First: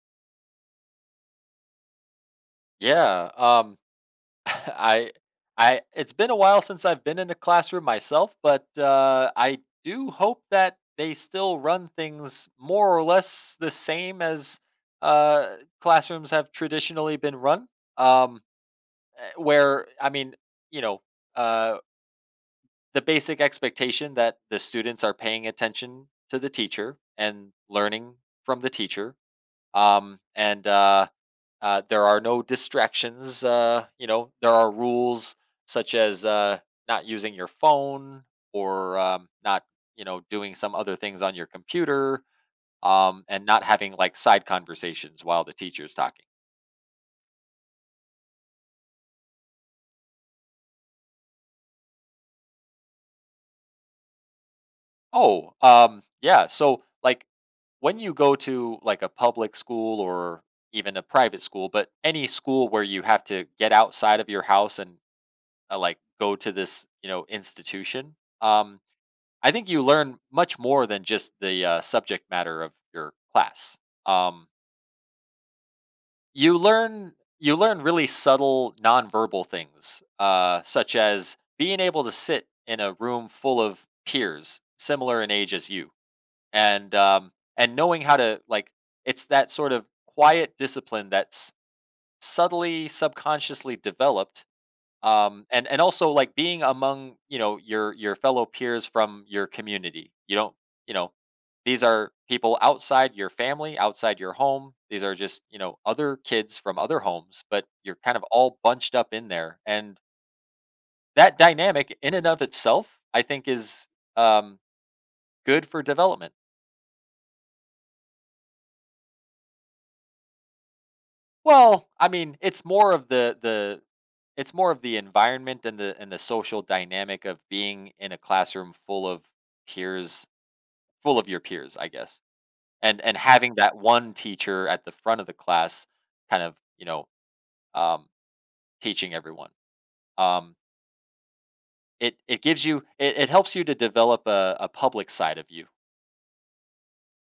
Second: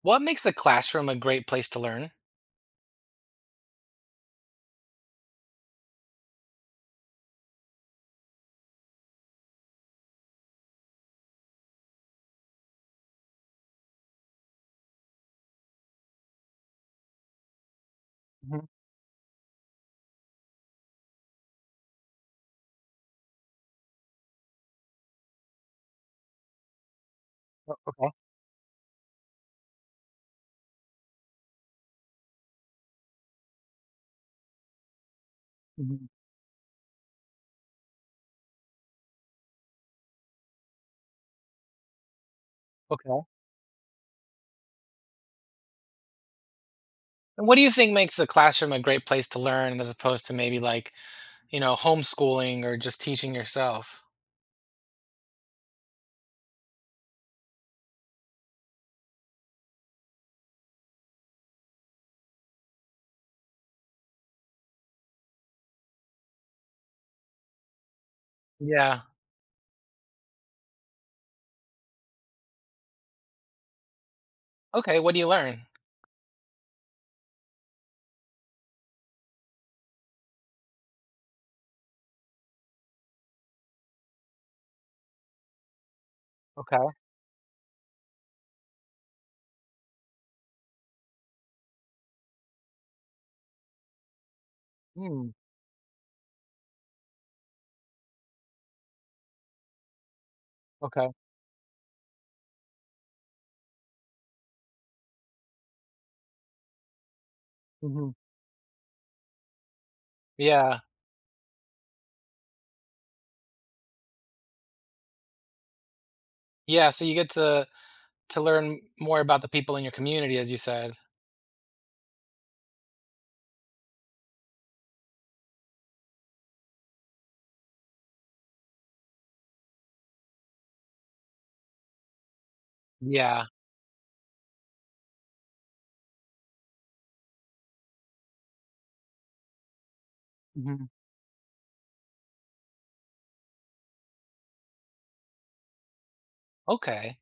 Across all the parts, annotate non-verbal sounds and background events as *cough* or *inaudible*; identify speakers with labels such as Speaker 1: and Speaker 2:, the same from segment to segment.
Speaker 1: What makes a classroom a great place to learn?
Speaker 2: Yeah, um, *laughs* I, it's been a while since I've been in a classroom myself, but I do hope that they still run things more or less the same as uh, classrooms have traditionally been run. Um,
Speaker 1: Mhm.
Speaker 2: where, you know, uh, the basic expectation that the students are paying attention to the teacher and
Speaker 1: Okay.
Speaker 2: learning from the teacher, and there are no distractions. You know, there are rules such
Speaker 1: Mhm.
Speaker 2: as not using your phone or not, you know, doing some other things on your computer,
Speaker 1: Okay.
Speaker 2: and not having like side conversations while the teacher's talking.
Speaker 1: And what do you think makes a classroom a great place to learn as opposed to maybe like, homeschooling or just teaching yourself?
Speaker 2: Oh, yeah. So, like, when you go to like a public school or even a private school, but any school where you have to get outside of your house and like go to this, you know, institution. Um,
Speaker 1: Yeah.
Speaker 2: I think you learn much more than just the subject matter of your class. Um,
Speaker 1: Okay. What do you learn?
Speaker 2: you learn really subtle nonverbal things, such as being able to sit in a room full of peers similar in age as you,
Speaker 1: Okay.
Speaker 2: and knowing how to, like, it's that sort of quiet discipline that's subtly subconsciously developed,
Speaker 1: Mm,
Speaker 2: and also like being among, you know, your fellow peers from your community. You don't you
Speaker 1: okay.
Speaker 2: know these are people outside your family, outside your home. These are just, you know, other kids from other homes, but you're
Speaker 1: Mhm.
Speaker 2: kind of all bunched up in there, and
Speaker 1: Yeah.
Speaker 2: that dynamic in and of itself, I think, is um good for development.
Speaker 1: Yeah, so you get to learn more about the people in your community, as you said.
Speaker 2: Well, I mean, it's more of the it's more of the environment and the social dynamic of being in a classroom full of peers. Full of your peers, I guess. And
Speaker 1: Yeah.
Speaker 2: having that one teacher at the front of the class, kind of, you know, um, teaching everyone. Um,
Speaker 1: Mhm.
Speaker 2: it gives you it helps you to develop a public side of you. *laughs*
Speaker 1: Okay.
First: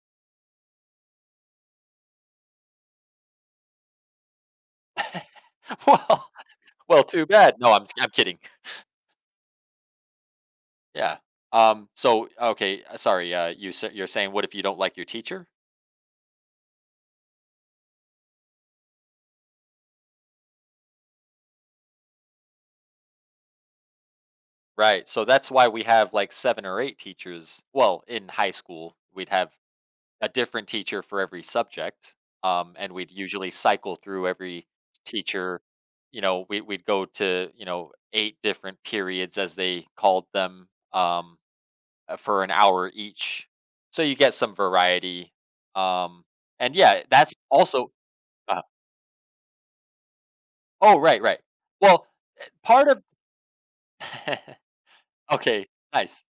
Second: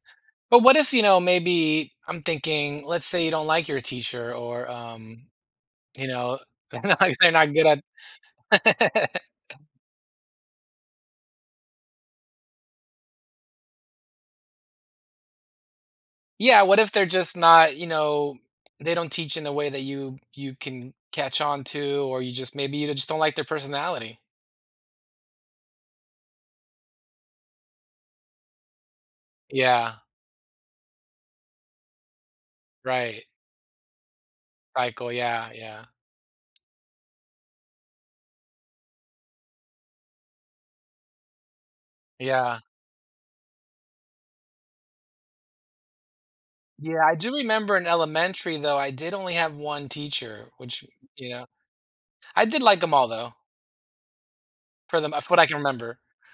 Speaker 1: But what if, maybe I'm thinking, let's say you don't like your teacher or, you
Speaker 2: Well,
Speaker 1: know, *laughs* they're
Speaker 2: well,
Speaker 1: not
Speaker 2: too
Speaker 1: they're not
Speaker 2: bad.
Speaker 1: good
Speaker 2: No, I'm kidding.
Speaker 1: at *laughs*
Speaker 2: Yeah. Okay, sorry. You're saying what if you don't like your teacher?
Speaker 1: Yeah, what if they're just not, they don't teach in a way that you can catch on to or you just maybe you just don't like their personality?
Speaker 2: Right. So that's why we have like seven or eight teachers. Well, in high school, we'd have
Speaker 1: Yeah,
Speaker 2: a different teacher for every subject, and we'd
Speaker 1: right.
Speaker 2: usually cycle through every
Speaker 1: Cycle, yeah,
Speaker 2: teacher.
Speaker 1: yeah.
Speaker 2: You know, we'd go to, you know, eight different periods as they called them, um, for an
Speaker 1: Yeah.
Speaker 2: hour each, so you get some variety. Um, and
Speaker 1: Yeah,
Speaker 2: Yeah,
Speaker 1: I
Speaker 2: that's
Speaker 1: do remember in
Speaker 2: also
Speaker 1: elementary,
Speaker 2: uh,
Speaker 1: though, I did only have one teacher, which,
Speaker 2: oh right,
Speaker 1: you
Speaker 2: right.
Speaker 1: know
Speaker 2: Well,
Speaker 1: I did like
Speaker 2: part
Speaker 1: them
Speaker 2: of
Speaker 1: all, though, for
Speaker 2: *laughs*
Speaker 1: what I can
Speaker 2: Okay,
Speaker 1: remember.
Speaker 2: nice.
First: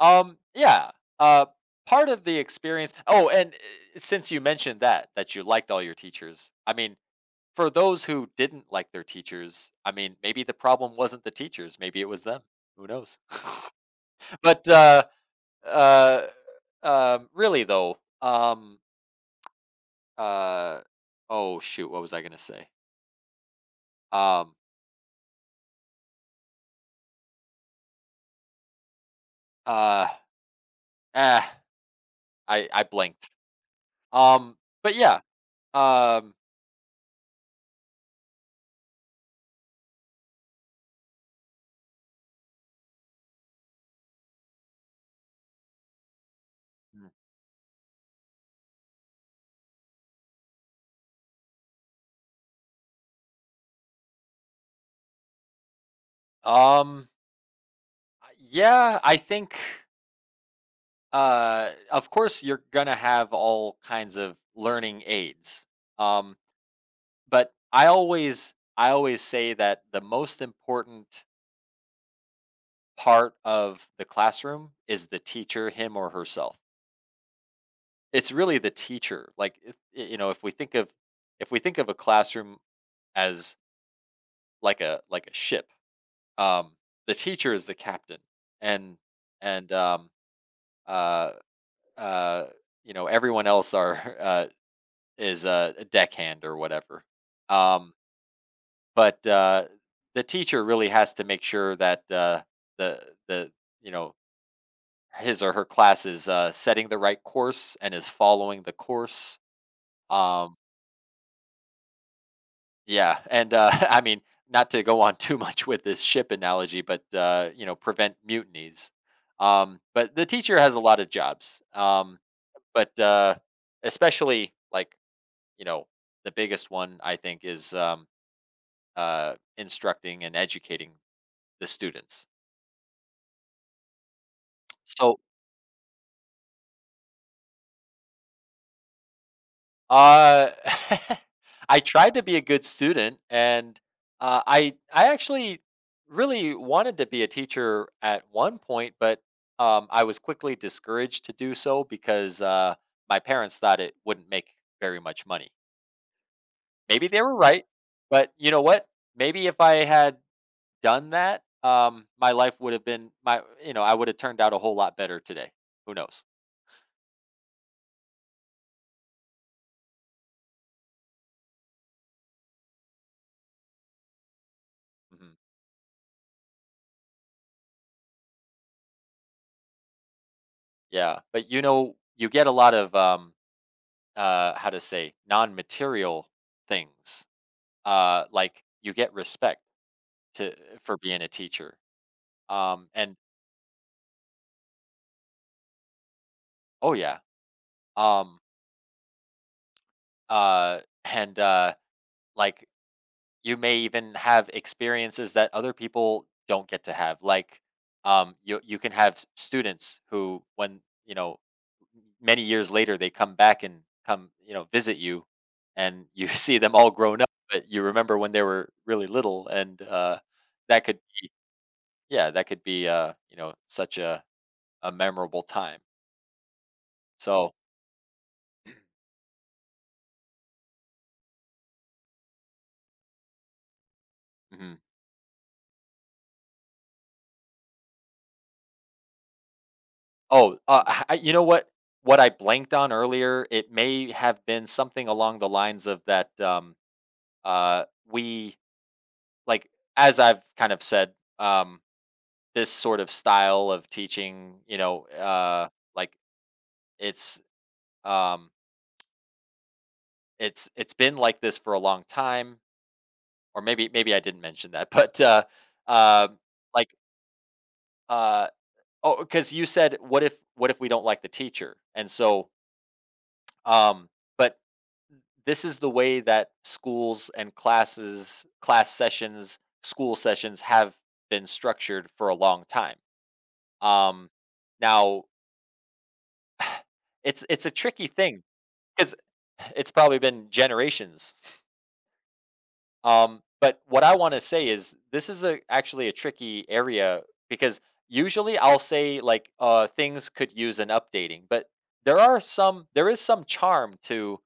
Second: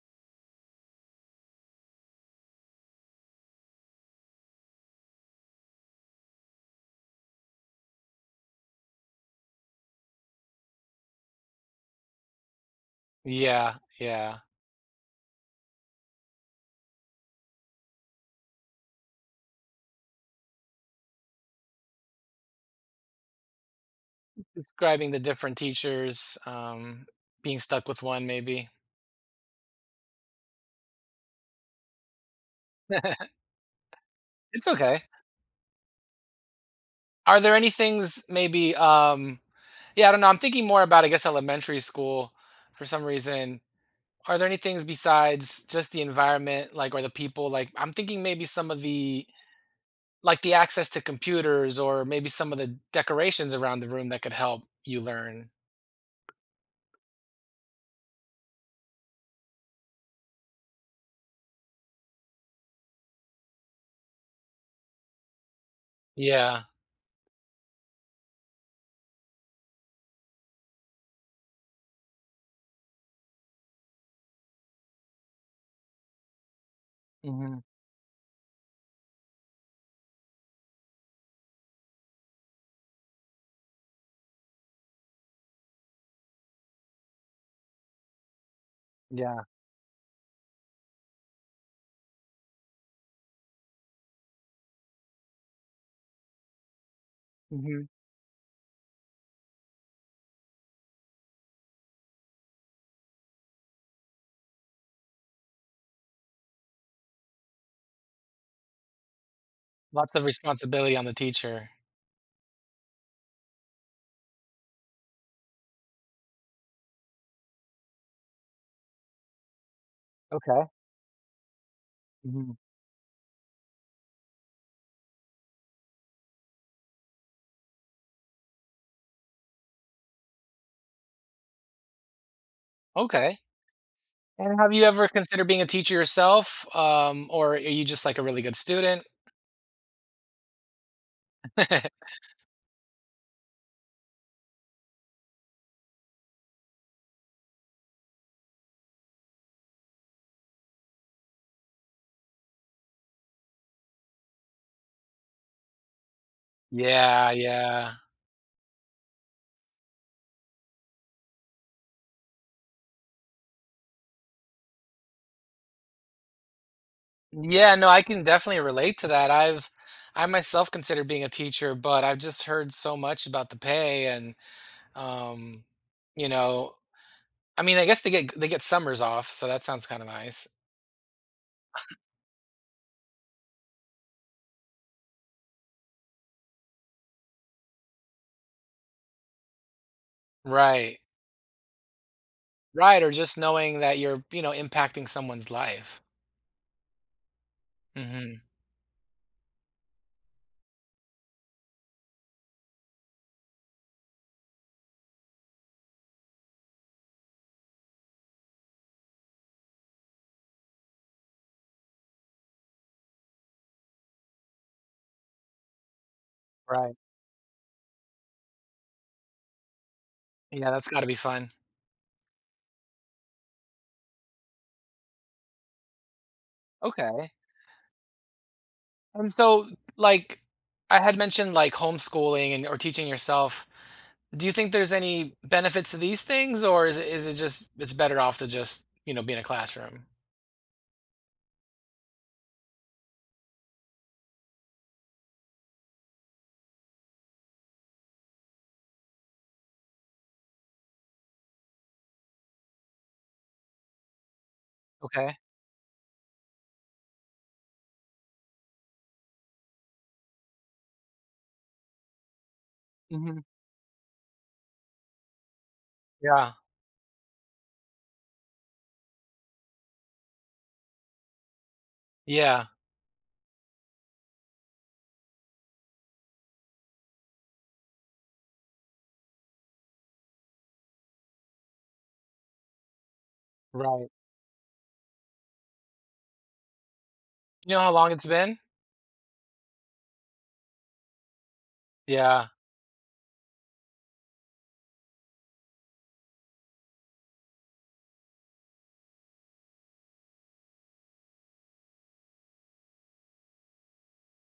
Speaker 2: Um, yeah. Uh, Part of the experience. Oh, and since you mentioned that you liked all your teachers, I mean, for those who didn't like their teachers, I mean, maybe the problem wasn't the teachers, maybe it was them. Who knows?
Speaker 1: Yeah, yeah.
Speaker 2: *laughs* but uh, Really, though, uh, oh shoot, what was I gonna say? Um,
Speaker 1: Describing the different teachers, being stuck with one maybe.
Speaker 2: uh, eh, I blanked. Um,
Speaker 1: It's
Speaker 2: but
Speaker 1: okay.
Speaker 2: Yeah, um,
Speaker 1: Are there any things maybe? Yeah, I don't know, I'm thinking more about, I guess, elementary school for some reason. Are there any things besides just the environment, like, or the people, like I'm thinking maybe some of the like the access to computers or maybe some of the decorations around the room that could help you learn.
Speaker 2: um, yeah, I think of course you're gonna have all kinds of learning aids. Um,
Speaker 1: Yeah.
Speaker 2: But I always say that the most important part of the classroom is the teacher, him or herself.
Speaker 1: Mhm.
Speaker 2: It's really the teacher. Like, if, y- you know, if we think of if we think of a classroom as like a ship, um, the teacher is the captain, and
Speaker 1: Yeah.
Speaker 2: and um, uh, uh, you know, everyone else are *laughs* is a deckhand or whatever.
Speaker 1: Mhm.
Speaker 2: Um, But, uh, the teacher really has to make sure that, the the you know, his or her class is, setting the right course and is following the course.
Speaker 1: Lots of
Speaker 2: Um,
Speaker 1: responsibility on the teacher.
Speaker 2: yeah, and, *laughs* I mean, not to go on *laughs* too much with this ship analogy, but, you know, prevent mutinies. But the teacher
Speaker 1: Okay.
Speaker 2: has a lot of jobs,
Speaker 1: Mhm.
Speaker 2: but, especially, like, you know, the biggest one I think is, instructing and educating the students.
Speaker 1: Okay. And have you ever
Speaker 2: So
Speaker 1: considered being a teacher yourself? Or are you just like a really good student?
Speaker 2: uh, *laughs* I
Speaker 1: *laughs*
Speaker 2: tried to be a good student, and I actually really wanted to be a teacher at one point, but I was quickly discouraged to do so because my parents thought it wouldn't make very much money. Maybe they
Speaker 1: Yeah,
Speaker 2: were right,
Speaker 1: yeah.
Speaker 2: but you know what? Maybe if I had done that, my life would have been my you know, I would have turned out a whole lot better today. Who knows?
Speaker 1: Yeah, no, I can definitely relate to that. I myself consider being a teacher, but I've just heard so much about the pay. And
Speaker 2: Hmm.
Speaker 1: um, you know, I mean, I guess they get summers off, so that sounds kind of nice.
Speaker 2: Yeah, but you know, you get a lot of uh, how to say, non-material things, like you get respect to for
Speaker 1: Right.
Speaker 2: being a teacher,
Speaker 1: Right, or
Speaker 2: and
Speaker 1: just knowing that you're, impacting someone's life.
Speaker 2: oh yeah, um
Speaker 1: Mhm.
Speaker 2: uh and like you may even have experiences that other people don't get to have, like, you can have students who when, you know, many years later, they come back and come, you know, visit you, and you *laughs* see them all
Speaker 1: Right.
Speaker 2: grown up, but you remember when they were really little, and
Speaker 1: Yeah,
Speaker 2: that
Speaker 1: that's
Speaker 2: could
Speaker 1: gotta be fun.
Speaker 2: yeah, that could be, you know, such a memorable time.
Speaker 1: Okay.
Speaker 2: So
Speaker 1: And so, like, I had mentioned, like, homeschooling and or teaching yourself. Do you think
Speaker 2: mhm.
Speaker 1: there's any benefits to these things, or is it just it's better off to just, be in a classroom?
Speaker 2: Oh, h I, you know what? What I blanked on earlier, it may have been something along the lines of that, uh, we, like, as I've kind of said, um, this sort of style of teaching, you know,
Speaker 1: Okay.
Speaker 2: uh, like, it's, um, it's been like this for a long time,
Speaker 1: Mhm.
Speaker 2: or maybe I didn't mention that, *laughs* but, uh,
Speaker 1: Yeah.
Speaker 2: like, uh, oh, because you said, "What if, we don't like the teacher?" And so,
Speaker 1: Yeah.
Speaker 2: um, but this is the way that schools and classes, class sessions, school sessions have been structured for a long time.
Speaker 1: Right.
Speaker 2: Um, now, *sighs* it's a
Speaker 1: You know how
Speaker 2: tricky
Speaker 1: long it's
Speaker 2: thing
Speaker 1: been?
Speaker 2: because *sighs* it's probably been generations.
Speaker 1: Yeah.
Speaker 2: But what I want to say is this is a actually a tricky area because usually I'll say like, things could use an updating, but there is some charm to,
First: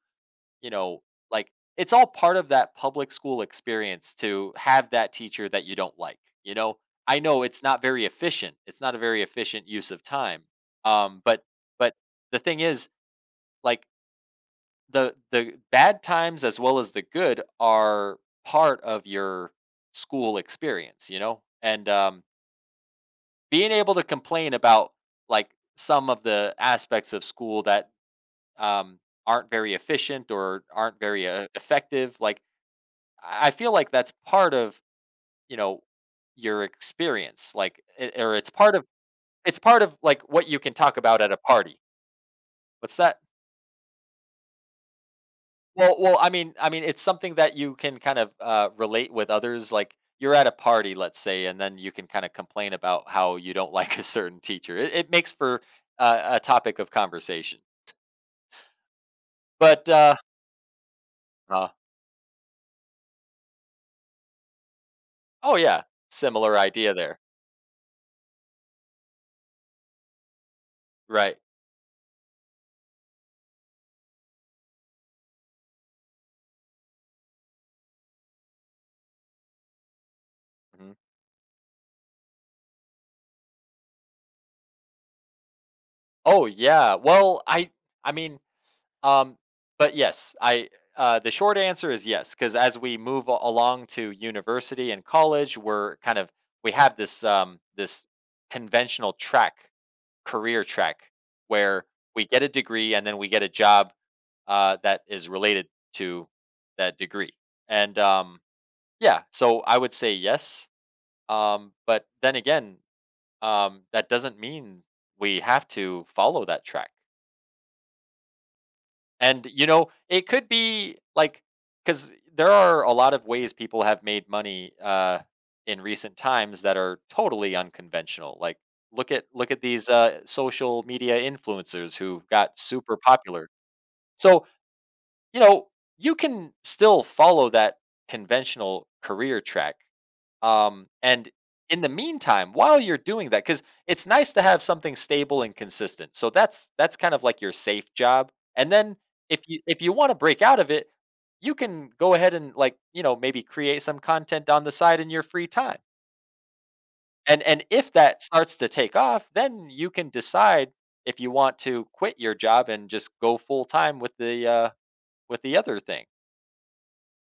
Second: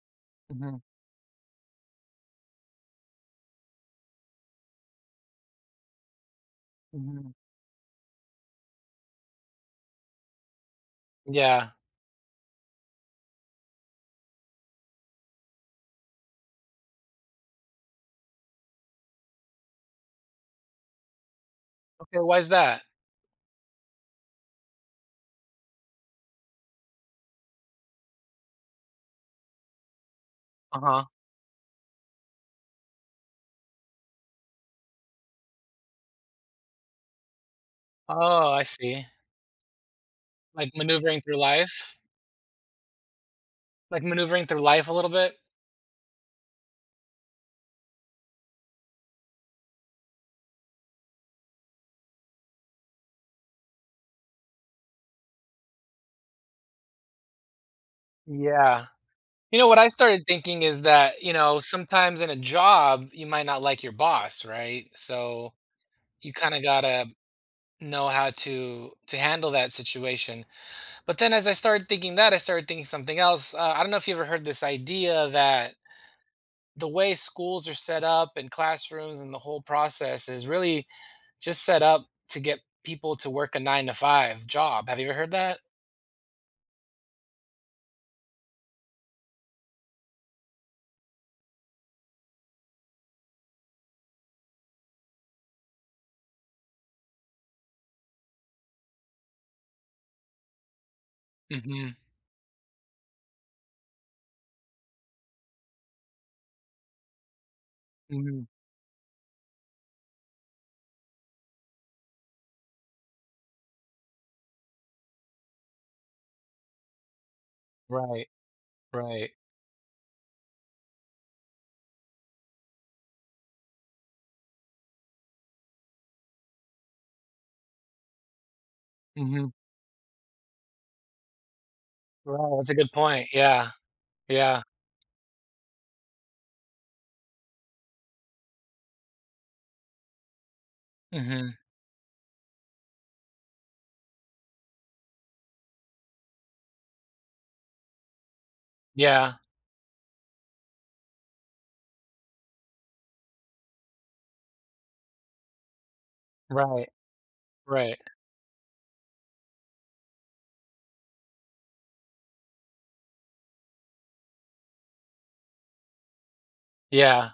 Speaker 2: you
Speaker 1: Mhm.
Speaker 2: know, like, it's all part of that public school experience to have that teacher that you don't like, you know? I
Speaker 1: Mhm.
Speaker 2: know it's not very efficient. It's not a very efficient use of time. Um, but
Speaker 1: Yeah.
Speaker 2: but the thing is, like, the bad times as well as the good are part of your school experience, you know, and
Speaker 1: Okay, why is that?
Speaker 2: being able to complain about, like, some of the aspects of school that um, aren't very efficient or aren't
Speaker 1: Uh-huh.
Speaker 2: very effective, like, I feel like that's part of, you know, your experience, like, or
Speaker 1: Oh, I see.
Speaker 2: it's part of like what you can
Speaker 1: Like
Speaker 2: talk
Speaker 1: maneuvering
Speaker 2: about at a
Speaker 1: through
Speaker 2: party.
Speaker 1: life?
Speaker 2: What's that?
Speaker 1: Like maneuvering through life a little bit?
Speaker 2: Well, I mean, it's something that you can kind of, relate with others, like, you're at a party, let's say, and then you can kinda complain about how you don't *laughs* like a certain teacher. It makes for a topic of conversation.
Speaker 1: Yeah. What
Speaker 2: But,
Speaker 1: I
Speaker 2: uh
Speaker 1: started thinking is that,
Speaker 2: uh
Speaker 1: sometimes in a job, you might not like your boss, right? So
Speaker 2: Oh, yeah.
Speaker 1: you
Speaker 2: Similar
Speaker 1: kinda
Speaker 2: idea
Speaker 1: gotta
Speaker 2: there.
Speaker 1: know how to handle that situation. But then
Speaker 2: Right.
Speaker 1: as I started thinking that, I started thinking something else. I don't know if you ever heard this idea that the way schools are set up and classrooms and the whole process is really
Speaker 2: Mhm.
Speaker 1: just set up to get people to work a 9 to 5 job. Have you ever heard that?
Speaker 2: Oh, yeah. Well, I mean, um but yes, I, the short answer is yes, because as we move a along to university and college, we're kind of we have this, this conventional track, career track, where
Speaker 1: Hmm.
Speaker 2: we get a degree and then we get a job, that is related to that degree. And
Speaker 1: Hmm.
Speaker 2: yeah, so I would say yes. But then again, that doesn't mean we have to follow that track.
Speaker 1: Right. Right.
Speaker 2: And, you know, it could be like, because there are a lot of ways people have made money, in recent times that are totally unconventional. Like,
Speaker 1: Hmm.
Speaker 2: look at these social media influencers who
Speaker 1: Right.
Speaker 2: got
Speaker 1: That's a good
Speaker 2: super
Speaker 1: point.
Speaker 2: popular.
Speaker 1: Yeah.
Speaker 2: So
Speaker 1: Yeah.
Speaker 2: you know, you can still follow that conventional career track. And
Speaker 1: Hmm.
Speaker 2: In the meantime, while you're doing that, because it's nice to have something stable and consistent. So that's kind of like your safe job. And then
Speaker 1: Yeah.
Speaker 2: if you want to break out of it, you can go ahead and, like, you know, maybe create some content on the side in your free time.
Speaker 1: Right.
Speaker 2: And if
Speaker 1: Right.
Speaker 2: that starts to take off, then you can decide if you want to quit your job and just go full time with the other thing.
Speaker 1: Yeah.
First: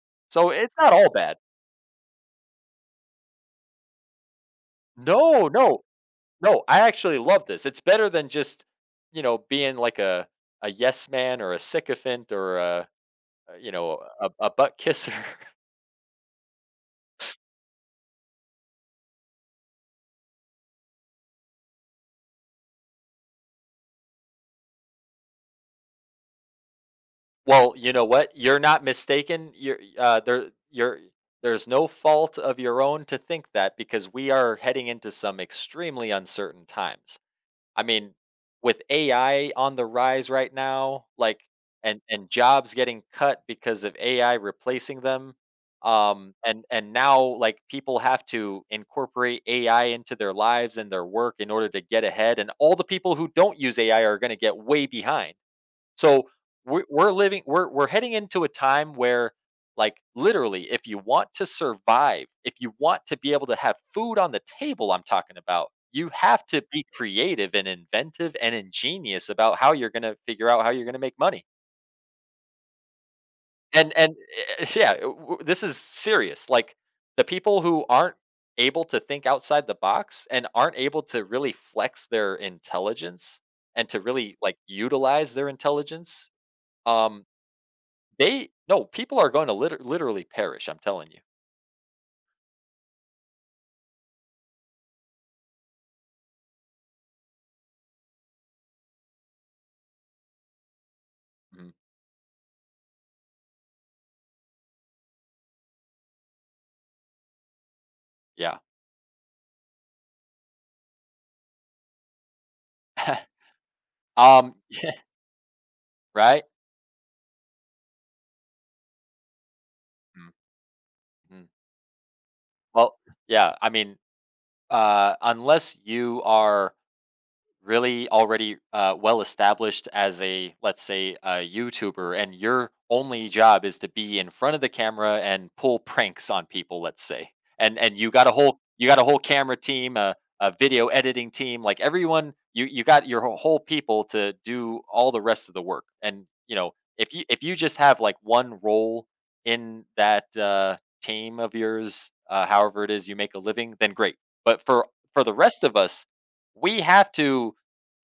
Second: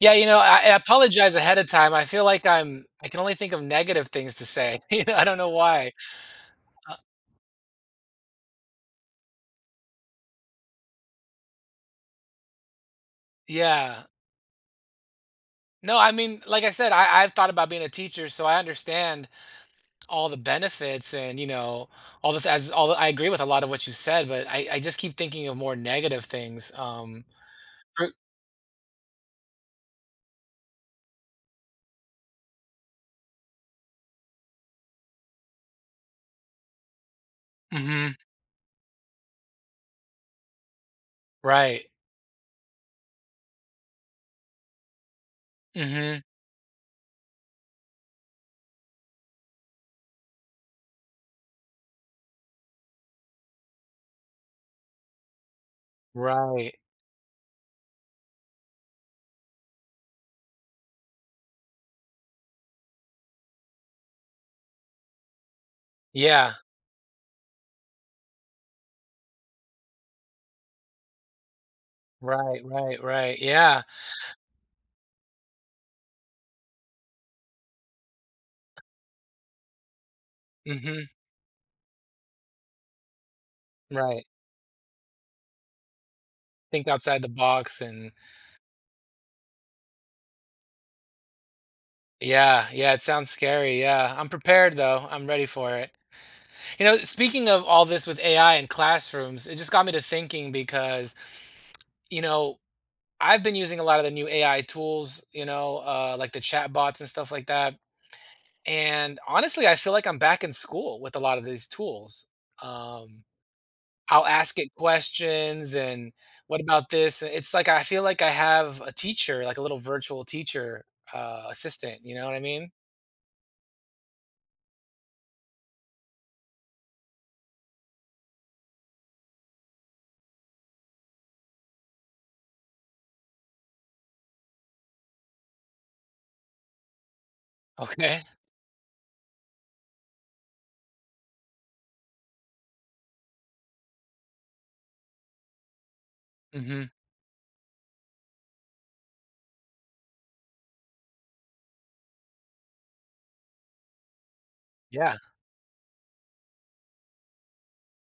Speaker 1: Yeah. You know,
Speaker 2: So
Speaker 1: I, I
Speaker 2: it's not all
Speaker 1: apologize
Speaker 2: bad.
Speaker 1: ahead of time. I feel like I'm. I can only think of negative things to say. *laughs* I don't
Speaker 2: No,
Speaker 1: know why.
Speaker 2: no. I
Speaker 1: Uh,
Speaker 2: actually love this. It's better than just, you know, being like a yes man, or a sycophant, or a, you know,
Speaker 1: yeah.
Speaker 2: a butt kisser.
Speaker 1: No, I mean, like I said, I've thought about being a teacher, so I understand all the benefits. And you know all the th- as all the, I agree with a lot of what you said, but I just keep thinking of more negative things.
Speaker 2: *laughs* Well, you know
Speaker 1: For-
Speaker 2: what? You're not mistaken. You're, there. You're, there's no fault of your own to think that, because we are heading into some extremely uncertain times. I
Speaker 1: mhm,
Speaker 2: mean, with AI on the rise right now, like
Speaker 1: right,
Speaker 2: and jobs getting cut because of AI replacing them,
Speaker 1: hmm,
Speaker 2: and now, like, people have to incorporate AI into their lives and their work in order to get ahead, and all the people who don't use AI are going to get way behind. So
Speaker 1: right,
Speaker 2: we're heading into a time where, like, literally, if you want to survive, if you want to be able to have food on the table, I'm talking about, you have
Speaker 1: yeah,
Speaker 2: to be creative and inventive and ingenious about how you're going to figure out how you're going to make money.
Speaker 1: right, right, right, yeah,
Speaker 2: And *laughs* yeah, this is serious. Like the people who aren't able to think outside the box and aren't able
Speaker 1: hmm,
Speaker 2: to really flex their intelligence and to
Speaker 1: right.
Speaker 2: really like utilize their intelligence,
Speaker 1: Think outside
Speaker 2: um
Speaker 1: the box. And
Speaker 2: they, no, people are going to literally perish, I'm telling you.
Speaker 1: yeah, yeah. It sounds scary. Yeah, I'm prepared though. I'm ready for it. Speaking of all this with AI and classrooms, it just got me to thinking, because
Speaker 2: Mhm,
Speaker 1: you know I've been using a lot of the new AI tools, like the chat bots and stuff like that.
Speaker 2: yeah.
Speaker 1: And honestly, I feel like I'm back in school with a lot of these tools. Um,
Speaker 2: *laughs*
Speaker 1: I'll ask it
Speaker 2: Yeah,
Speaker 1: questions, and
Speaker 2: right?
Speaker 1: what about this? And it's like I feel like I have a teacher, like a little virtual
Speaker 2: Mhm,
Speaker 1: teacher
Speaker 2: mhm.
Speaker 1: assistant. You know what I mean?
Speaker 2: Well, yeah, I mean, unless you are really already well established as, a let's say, a YouTuber, and your only job is to be in front of the camera and pull pranks on people, let's say, and you
Speaker 1: Okay.
Speaker 2: got a whole, you got a whole camera team, a video editing team, like, everyone, you got your whole, whole people to do all the rest of the work, and, you know,
Speaker 1: Hmm.
Speaker 2: if you, just have like one role in that team of yours, however it is you make a living, then great. But for
Speaker 1: Yeah.
Speaker 2: the rest of us, we have to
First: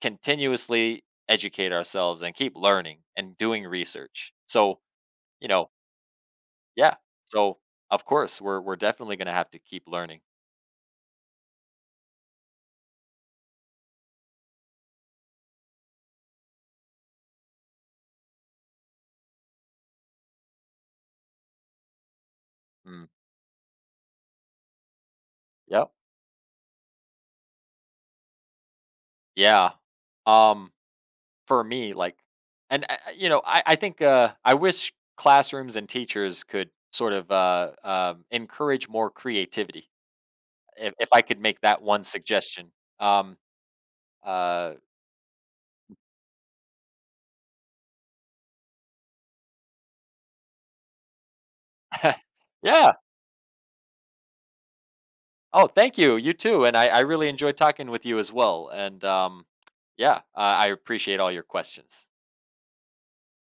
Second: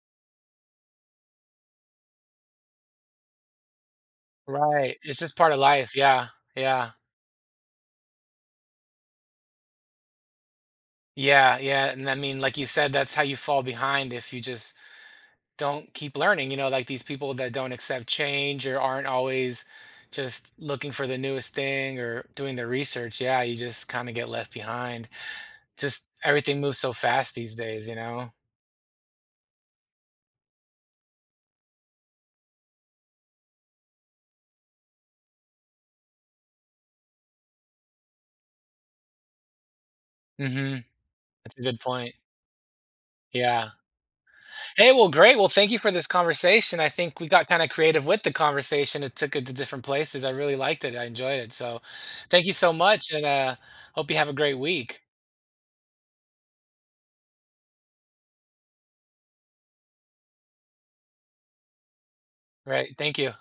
Speaker 2: continuously educate ourselves and keep learning and doing research. So,
Speaker 1: Right. It's just
Speaker 2: you
Speaker 1: part of
Speaker 2: know,
Speaker 1: life. Yeah. Yeah.
Speaker 2: yeah. So, of course, we're definitely going to have to keep learning.
Speaker 1: Yeah. Yeah. And I mean, like you said, that's how you fall behind. If you just don't keep learning, like these people that don't accept change or aren't always just looking for the newest thing or doing their
Speaker 2: Mm,
Speaker 1: research, yeah, you just kind of get left behind.
Speaker 2: yep.
Speaker 1: Just everything moves so fast these days.
Speaker 2: Yeah. Um for me, like, you know, I think, I wish classrooms and teachers could sort of encourage more creativity.
Speaker 1: Hmm.
Speaker 2: If I could
Speaker 1: That's
Speaker 2: make
Speaker 1: a good
Speaker 2: that one
Speaker 1: point.
Speaker 2: suggestion. Um
Speaker 1: Yeah.
Speaker 2: uh
Speaker 1: Hey, well great, well thank you for this conversation. I think we got kind of creative with the conversation. It took it to different places. I really liked it. I enjoyed it. So
Speaker 2: *laughs*
Speaker 1: thank you so
Speaker 2: yeah.
Speaker 1: much, and hope you have a great week.
Speaker 2: Oh, thank you. You too. And I really enjoyed talking with you as well. And yeah, I appreciate all your questions.
Speaker 1: Right, thank you.